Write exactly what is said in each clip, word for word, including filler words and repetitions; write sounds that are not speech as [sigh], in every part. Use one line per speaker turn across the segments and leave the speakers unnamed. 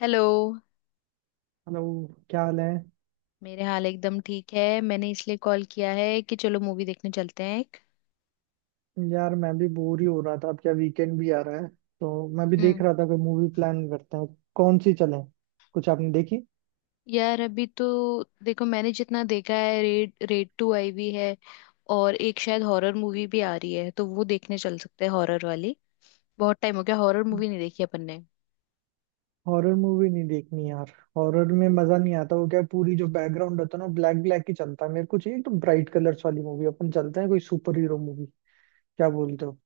Hello.
Hello. क्या हाल है?
मेरे हाल एकदम ठीक है। मैंने इसलिए कॉल किया है कि चलो मूवी देखने चलते हैं एक।
यार मैं भी बोर ही हो रहा था। अब क्या वीकेंड भी आ रहा है तो मैं भी
हम्म।
देख रहा था कोई मूवी प्लान करते हैं। कौन सी चले? कुछ आपने देखी?
यार अभी तो देखो मैंने जितना देखा है रेड, रेड टू आई हुई है, और एक शायद हॉरर मूवी भी आ रही है, तो वो देखने चल सकते हैं हॉरर वाली। बहुत टाइम हो गया हॉरर मूवी नहीं देखी अपन ने।
हॉरर मूवी नहीं देखनी यार। हॉरर में मजा नहीं आता। वो क्या है, पूरी जो बैकग्राउंड होता है ना ब्लैक ब्लैक ही चलता है। मेरे को चाहिए एकदम ब्राइट कलर्स वाली मूवी। अपन चलते हैं कोई सुपर हीरो मूवी। क्या बोलते हो?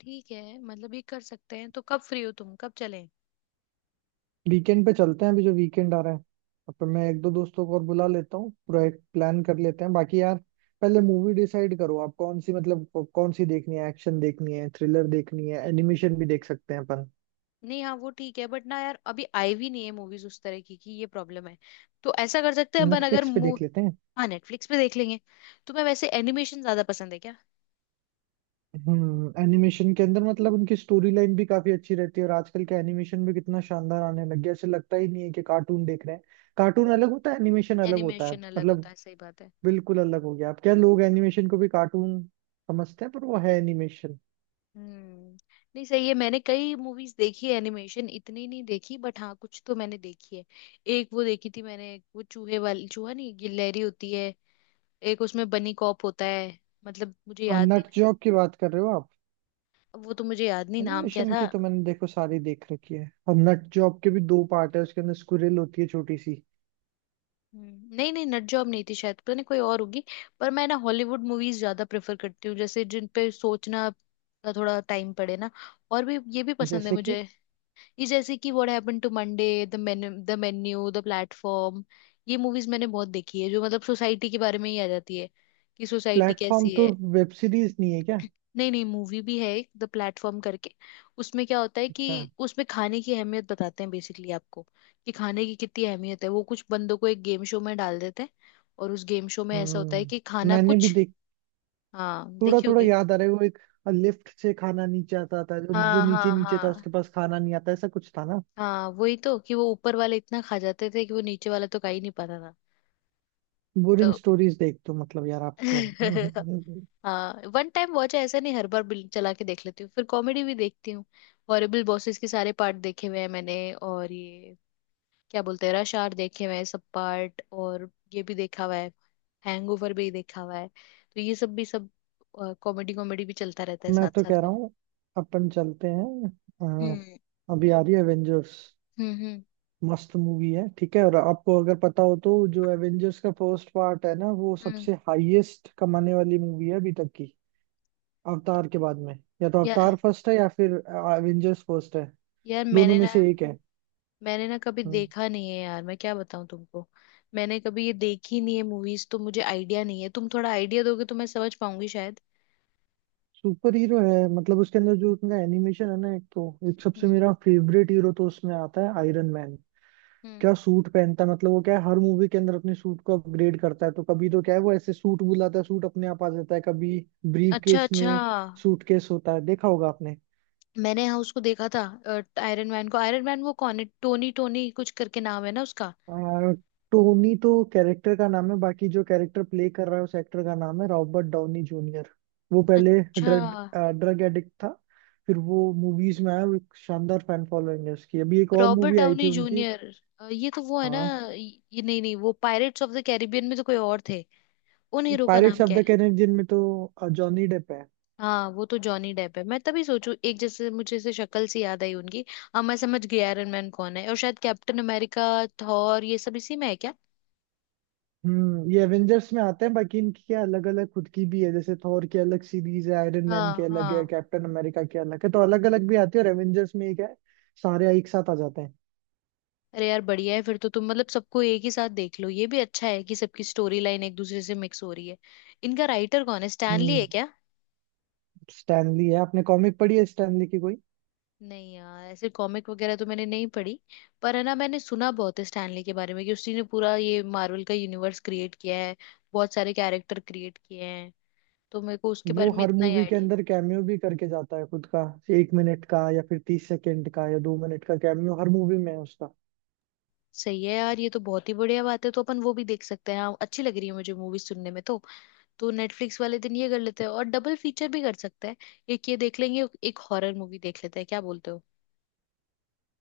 ठीक है, मतलब ये कर सकते हैं। तो कब फ्री हो तुम, कब चलें?
वीकेंड पे चलते हैं, अभी जो वीकेंड आ रहा है। अपन, मैं एक दो दोस्तों को और बुला लेता हूँ, पूरा एक प्लान कर लेते हैं। बाकी यार, पहले मूवी डिसाइड करो आप कौन सी, मतलब कौ- कौन सी देखनी है। एक्शन देखनी है, थ्रिलर देखनी है, एनिमेशन भी देख सकते हैं अपन।
नहीं, हाँ वो ठीक है, बट ना यार अभी आई भी नहीं है मूवीज उस तरह की कि, ये प्रॉब्लम है। तो ऐसा कर सकते हैं अपन, अगर
नेटफ्लिक्स पे
मू।
देख लेते हैं।
हाँ नेटफ्लिक्स पे देख लेंगे। तुम्हें वैसे एनिमेशन ज्यादा पसंद है क्या?
हम्म, एनिमेशन के अंदर मतलब उनकी स्टोरी लाइन भी काफी अच्छी रहती है और आजकल के एनिमेशन भी कितना शानदार आने लग गया। ऐसे लगता ही नहीं है कि कार्टून देख रहे हैं। कार्टून अलग होता है, एनिमेशन अलग होता है
एनिमेशन अलग होता
मतलब।
है, सही बात है।
बिल्कुल अलग हो गया। अब क्या, लोग एनिमेशन को भी कार्टून समझते हैं पर वो है एनिमेशन।
हम्म। नहीं सही है, मैंने कई मूवीज देखी है, एनिमेशन इतनी नहीं देखी बट हाँ कुछ तो मैंने देखी है। एक वो देखी थी मैंने, वो चूहे वाली, चूहा नहीं गिलहरी होती है। एक उसमें बनी कॉप होता है। मतलब मुझे
और
याद नहीं।
नट जॉब की बात कर रहे हो आप?
वो तो मुझे याद नहीं नाम क्या
एनिमेशन
था।
की तो मैंने देखो सारी देख रखी है। और नट जॉब के भी दो पार्ट है, उसके अंदर स्क्विरल होती है छोटी सी।
हम्म, नहीं नहीं, नट जॉब नहीं थी शायद, पता नहीं कोई और होगी। पर मैं ना हॉलीवुड मूवीज ज्यादा प्रेफर करती हूँ, जैसे जिन पे सोचना का थोड़ा टाइम पड़े ना, और भी, ये भी पसंद है
जैसे कि
मुझे। ये जैसे कि what happened to Monday, the menu, the menu, the platform. ये मूवीज मैंने बहुत देखी है जो मतलब सोसाइटी के बारे में ही आ जाती है कि सोसाइटी
प्लेटफॉर्म
कैसी
तो
है।
वेब सीरीज नहीं है क्या?
नहीं नहीं, मूवी भी है एक द प्लेटफॉर्म करके। उसमें क्या होता है कि
अच्छा।
उसमें खाने की अहमियत बताते हैं बेसिकली आपको, कि खाने की कितनी अहमियत है। वो कुछ बंदों को एक गेम शो में डाल देते हैं, और उस गेम शो में ऐसा होता है कि
हम्म,
खाना
मैंने भी
कुछ।
देख,
हाँ
थोड़ा
देखी
थोड़ा
होगी।
याद आ रहा है। वो एक लिफ्ट से खाना नीचे आता था, जो जो
हाँ
नीचे
हाँ
नीचे था उसके
हाँ।
पास खाना नहीं आता, ऐसा कुछ था ना?
हाँ वही तो, कि वो ऊपर वाले इतना खा जाते थे कि वो नीचे वाला तो खा ही नहीं पाता था। तो
बोरिंग स्टोरीज देख तो मतलब यार आपको।
[laughs]
[laughs]
हाँ वन टाइम वॉच है, ऐसा नहीं हर बार बिल चला के देख लेती हूँ। फिर कॉमेडी भी देखती हूँ। हॉरिबल बॉसेस के सारे पार्ट देखे हुए हैं मैंने, और ये, क्या बोलते हैं, रश आवर देखे हुए हैं सब पार्ट, और ये भी देखा हुआ है, हैंगओवर भी देखा हुआ है। तो ये सब भी, सब कॉमेडी, कॉमेडी भी चलता रहता है
मैं
साथ
तो कह
साथ में।
रहा हूँ अपन चलते हैं।
हम्म।
अ, अभी आ रही है एवेंजर्स,
हम्म। हम्म
मस्त मूवी है, ठीक है? और आपको अगर पता हो तो, जो एवेंजर्स का फर्स्ट पार्ट है ना, वो
हम्म।
सबसे हाईएस्ट कमाने वाली मूवी है अभी तक की, अवतार के बाद में। या तो
या,
अवतार फर्स्ट है या फिर एवेंजर्स फर्स्ट है,
यार
दोनों
मैंने
में
ना,
से एक है।
मैंने ना कभी
हम्म।
देखा नहीं है यार, मैं क्या बताऊं तुमको। मैंने कभी ये देखी नहीं है मूवीज, तो मुझे आइडिया नहीं है। तुम थोड़ा आइडिया दोगे तो मैं समझ पाऊंगी शायद।
सुपर हीरो है मतलब। उसके अंदर जो उनका एनिमेशन है ना, एक तो, एक सबसे
हम्म।
मेरा फेवरेट हीरो तो उसमें आता है, आयरन मैन।
हम्म।
क्या सूट पहनता है मतलब। वो क्या है, हर मूवी के अंदर अपने सूट को अपग्रेड करता है। तो कभी तो क्या है, वो ऐसे सूट बुलाता है, सूट अपने आप आ जाता है, कभी ब्रीफ
अच्छा
केस
अच्छा।
में, सूटकेस होता है, देखा होगा आपने।
मैंने हाँ उसको देखा था, आयरन मैन को। आयरन मैन वो कौन है? टोनी, टोनी कुछ करके नाम है ना उसका?
आ, टोनी तो कैरेक्टर का नाम है, बाकी जो कैरेक्टर प्ले कर रहा है उस एक्टर का नाम है रॉबर्ट डाउनी जूनियर। वो पहले
अच्छा।
ड्रग ड्रग एडिक्ट था, फिर वो मूवीज में आया। वो एक शानदार फैन फॉलोइंग है उसकी। अभी एक और
रॉबर्ट
मूवी आई थी
डाउनी
उनकी।
जूनियर, ये तो वो है ना?
हाँ,
ये नहीं नहीं, वो पायरेट्स ऑफ द कैरिबियन में तो कोई और थे। उन हीरो का
पायरेट्स
नाम
ऑफ
क्या
द
है?
कैरेबियन में तो जॉनी डेप है।
हाँ वो तो जॉनी डेप है, मैं तभी सोचू एक जैसे मुझे से शक्ल सी याद आई उनकी। अब मैं समझ गई आयरन मैन कौन है। और शायद कैप्टन अमेरिका, थॉर ये सब इसी में है क्या?
हम्म, ये एवेंजर्स में आते हैं। बाकी इनकी क्या अलग अलग खुद की भी है, जैसे थॉर की अलग सीरीज है, आयरन मैन की
हाँ
अलग है,
हाँ।
कैप्टन अमेरिका की अलग है, तो अलग अलग भी आती है और एवेंजर्स में एक है, सारे एक साथ आ जाते हैं।
अरे यार बढ़िया है फिर तो, तुम मतलब सबको एक ही साथ देख लो। ये भी अच्छा है कि सबकी स्टोरी लाइन एक दूसरे से मिक्स हो रही है। इनका राइटर कौन है, स्टैनली है
हम्म।
क्या?
स्टैनली है। आपने कॉमिक पढ़ी है स्टैनली की कोई?
नहीं यार ऐसे कॉमिक वगैरह तो मैंने नहीं पढ़ी। पर है ना, मैंने सुना बहुत है स्टैनली के बारे में, कि उसी ने पूरा ये मार्वल का यूनिवर्स क्रिएट किया है, बहुत सारे कैरेक्टर क्रिएट किए हैं। तो मेरे को उसके
वो
बारे में
हर
इतना ही
मूवी के
आइडिया।
अंदर कैमियो भी करके जाता है खुद का। एक मिनट का या फिर तीस सेकंड का या दो मिनट का कैमियो हर मूवी में है उसका।
सही है यार, ये तो बहुत ही बढ़िया बात है। तो अपन वो भी देख सकते हैं। हाँ अच्छी लग रही है मुझे मूवी सुनने में तो। तो नेटफ्लिक्स वाले दिन ये कर लेते हैं, और डबल फीचर भी कर सकते हैं। एक ये देख लेंगे, एक हॉरर मूवी देख लेते हैं, क्या बोलते हो?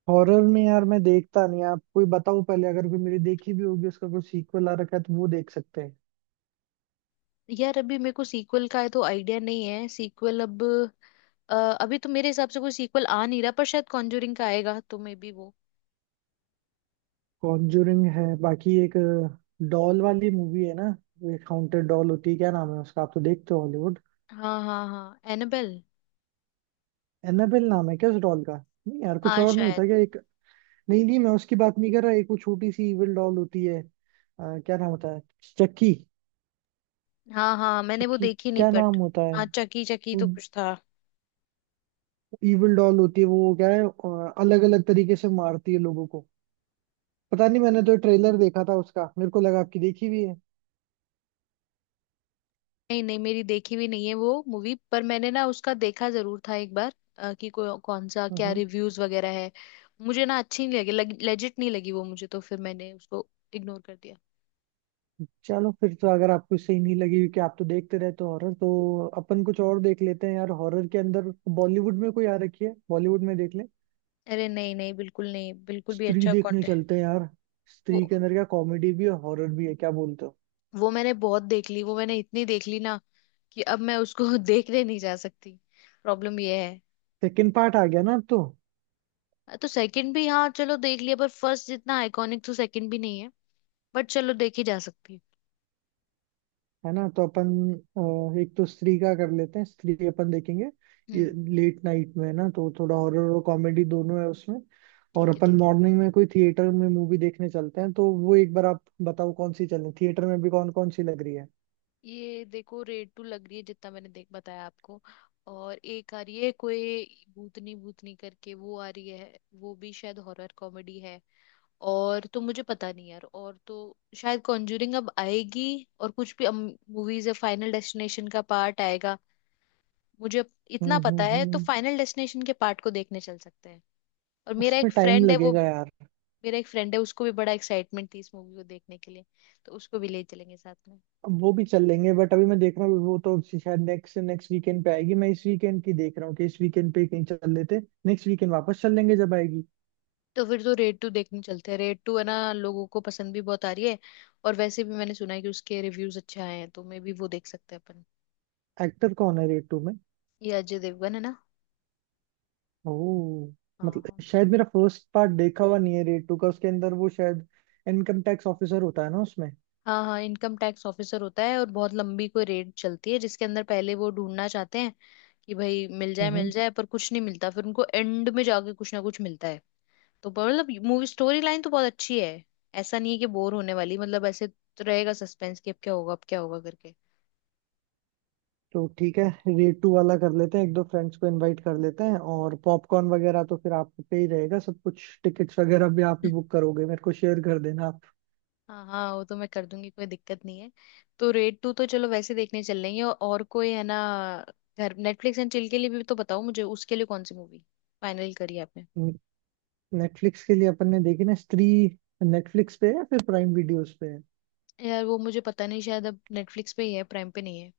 हॉरर में यार मैं देखता नहीं। आप कोई बताओ, पहले अगर कोई मेरी देखी भी होगी, उसका कोई सीक्वल आ रखा है तो वो देख सकते हैं।
यार अभी मेरे को सीक्वल का है तो आइडिया नहीं है सीक्वल अब। अ, अभी तो मेरे हिसाब से कोई सीक्वल आ नहीं रहा, पर शायद कॉन्जूरिंग का आएगा तो मे बी वो।
कॉन्जूरिंग है, बाकी एक डॉल वाली मूवी है ना, एक हाउंटेड डॉल होती है, क्या नाम है उसका, आप तो देखते हो हॉलीवुड।
हाँ हाँ हाँ, एनाबेल।
एनाबेल नाम है क्या उस डॉल का? नहीं यार, कुछ
हाँ
और नहीं
शायद।
होता क्या एक? नहीं नहीं, मैं उसकी बात नहीं कर रहा। एक वो छोटी सी इविल डॉल होती है, अ, क्या नाम होता है, चक्की?
हाँ हाँ मैंने वो
चक्की
देखी नहीं
क्या नाम
बट,
होता
हाँ
है?
चकी, चकी तो कुछ था।
इविल डॉल होती है वो, क्या है, अलग अलग तरीके से मारती है लोगों को। पता नहीं, मैंने तो ट्रेलर देखा था उसका, मेरे को लगा आपकी देखी हुई है।
नहीं नहीं, मेरी देखी भी नहीं है वो मूवी, पर मैंने ना उसका देखा जरूर था एक बार, अ, कि को, कौन सा, क्या
हम्म।
रिव्यूज वगैरह है। मुझे ना अच्छी नहीं लगी, लग, लेजिट नहीं लगी वो मुझे, तो फिर मैंने उसको इग्नोर कर दिया।
चलो फिर तो, अगर आपको सही नहीं लगी क्योंकि आप तो देखते रहते हो हॉरर, तो अपन कुछ और देख लेते हैं यार। हॉरर के अंदर बॉलीवुड में कोई आ रखी है, बॉलीवुड में देख ले।
अरे नहीं नहीं बिल्कुल नहीं, बिल्कुल भी
स्त्री
अच्छा
देखने चलते हैं यार। स्त्री के
कंटेंट।
अंदर क्या कॉमेडी भी है, हॉरर भी है, क्या बोलते हो?
वो मैंने बहुत देख ली, वो मैंने इतनी देख ली ना कि अब मैं उसको [laughs] देखने नहीं जा सकती, प्रॉब्लम ये है।
सेकंड पार्ट आ गया ना अब तो।
तो सेकंड भी, हाँ चलो देख लिया, पर फर्स्ट जितना आइकॉनिक तो सेकंड भी नहीं है, बट चलो देखी जा सकती है।
है ना? तो अपन, अ, एक तो स्त्री का कर लेते हैं, स्त्री अपन देखेंगे। ये
हम्म।
लेट नाइट में है ना, तो थोड़ा हॉरर और कॉमेडी दोनों है उसमें। और
ठीक है
अपन
ठीक है।
मॉर्निंग में कोई थिएटर में मूवी देखने चलते हैं, तो वो एक बार आप बताओ कौन सी चलें। थिएटर में भी कौन कौन सी लग रही है?
ये देखो रेड टू लग रही है, जितना मैंने देख बताया आपको। और एक आ रही है कोई भूतनी, भूतनी करके वो आ रही है, वो भी शायद हॉरर कॉमेडी है। और तो मुझे पता नहीं यार। और तो शायद कॉन्जूरिंग अब आएगी, और कुछ भी मूवीज है। फाइनल डेस्टिनेशन का पार्ट आएगा, मुझे इतना
हम्म,
पता
हम्म,
है। तो
हम्म।
फाइनल डेस्टिनेशन के पार्ट को देखने चल सकते हैं। और मेरा
उसमें
एक
टाइम
फ्रेंड है वो,
लगेगा यार।
मेरा एक फ्रेंड है उसको भी बड़ा एक्साइटमेंट थी इस मूवी को देखने के लिए, तो उसको भी ले चलेंगे साथ में।
अब वो भी चल लेंगे बट अभी मैं देख रहा हूँ, वो तो शायद नेक्स्ट नेक्स्ट वीकेंड पे आएगी। मैं इस वीकेंड की देख रहा हूँ कि इस वीकेंड पे कहीं चल लेते। नेक्स्ट वीकेंड वापस चल लेंगे जब आएगी।
तो फिर तो रेड टू देखने चलते हैं, रेड टू है ना लोगों को पसंद भी बहुत आ रही है, और वैसे भी मैंने सुना है कि उसके रिव्यूज अच्छे आए हैं। तो मे बी वो देख सकते हैं अपन।
एक्टर कौन है रेट टू में?
ये अजय देवगन है ना।
ओह, मतलब
हाँ
शायद मेरा फर्स्ट पार्ट देखा हुआ नहीं है रेड टू का। उसके अंदर वो शायद इनकम टैक्स ऑफिसर होता है ना उसमें?
हाँ, हाँ इनकम टैक्स ऑफिसर होता है, और बहुत लंबी कोई रेड चलती है जिसके अंदर पहले वो ढूंढना चाहते हैं कि भाई मिल जाए मिल
हम्म,
जाए, पर कुछ नहीं मिलता, फिर उनको एंड में जाके कुछ ना कुछ मिलता है। तो मतलब मूवी स्टोरी लाइन तो बहुत अच्छी है, ऐसा नहीं है कि बोर होने वाली। मतलब ऐसे तो रहेगा सस्पेंस कि अब क्या होगा अब क्या होगा करके।
तो ठीक है, रेड टू वाला कर लेते हैं। एक दो फ्रेंड्स को इनवाइट कर लेते हैं। और पॉपकॉर्न वगैरह तो फिर आप पे ही रहेगा सब कुछ। टिकट्स वगैरह भी आप ही
[laughs]
बुक करोगे, मेरे को शेयर कर देना आप।
हाँ हाँ वो तो मैं कर दूंगी, कोई दिक्कत नहीं है। तो रेड टू तो चलो वैसे देखने चल लेंगे, और और कोई है ना घर नेटफ्लिक्स एंड चिल के लिए भी, तो बताओ मुझे उसके लिए कौन सी मूवी फाइनल करी आपने।
नेटफ्लिक्स के लिए अपन ने देखी ना स्त्री। नेटफ्लिक्स पे है या फिर प्राइम वीडियोस पे है?
यार वो मुझे पता नहीं, शायद अब नेटफ्लिक्स पे ही है, प्राइम पे नहीं है।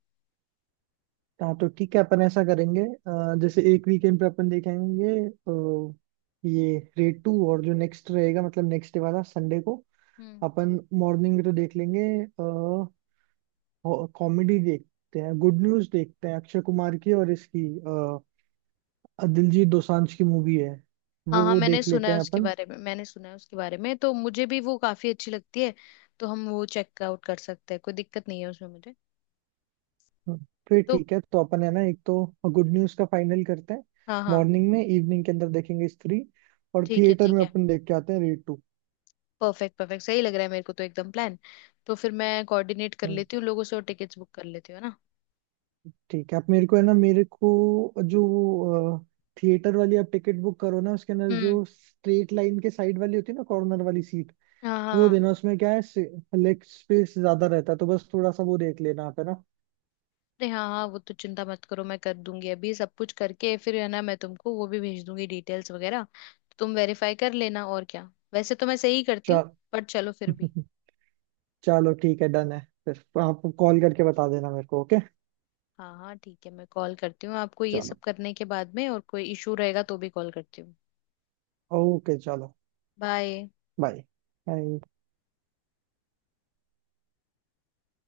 हाँ, तो ठीक है, अपन ऐसा करेंगे, अ, जैसे एक वीकेंड पे अपन देखेंगे अ, ये रेड टू। और जो नेक्स्ट रहेगा, मतलब नेक्स्ट डे वाला, संडे को
हम्म।
अपन मॉर्निंग में तो देख लेंगे। कॉमेडी देखते हैं, गुड न्यूज देखते हैं, अक्षय कुमार की और इसकी अ, दिलजीत दोसांझ की मूवी है। वो
हाँ हाँ
वो
मैंने
देख
सुना
लेते
है
हैं
उसके
अपन।
बारे में, मैंने सुना है उसके बारे में, तो मुझे भी वो काफी अच्छी लगती है। तो हम वो चेकआउट कर सकते हैं, कोई दिक्कत नहीं है उसमें मुझे।
हम्म, फिर
तो
ठीक है। तो अपन है ना, एक तो गुड न्यूज का फाइनल करते हैं,
हाँ हाँ,
मॉर्निंग में। इवनिंग के अंदर देखेंगे स्त्री। और
ठीक है
थिएटर
ठीक
में
है,
अपन देख के आते हैं रेड
परफेक्ट परफेक्ट, सही लग रहा है मेरे को तो एकदम प्लान। तो फिर मैं कोऑर्डिनेट कर
टू।
लेती हूँ लोगों से, और टिकट्स बुक कर लेती हूँ, है ना।
ठीक है आप, मेरे को है ना, मेरे को जो वो थिएटर वाली आप टिकट बुक करो ना, उसके अंदर
हम्म।
जो स्ट्रेट लाइन के साइड वाली होती है ना, कॉर्नर वाली सीट,
हाँ हाँ
वो
हाँ।
देना। उसमें क्या है, लेग स्पेस ज्यादा रहता है, तो बस थोड़ा सा वो देख लेना आप, है ना?
अरे हाँ हाँ वो तो चिंता मत करो, मैं कर दूंगी अभी सब कुछ करके, फिर है ना मैं तुमको वो भी भेज दूंगी डिटेल्स वगैरह, तो तुम वेरीफाई कर लेना और क्या। वैसे तो मैं सही करती हूँ,
चल।
पर चलो फिर भी।
[laughs] चलो ठीक है, डन है। फिर आप कॉल करके बता देना मेरे को, ओके?
हाँ हाँ ठीक है मैं कॉल करती हूँ आपको ये
चलो,
सब करने के बाद में, और कोई इशू रहेगा तो भी कॉल करती हूँ।
ओके चलो।
बाय।
Bye, bye,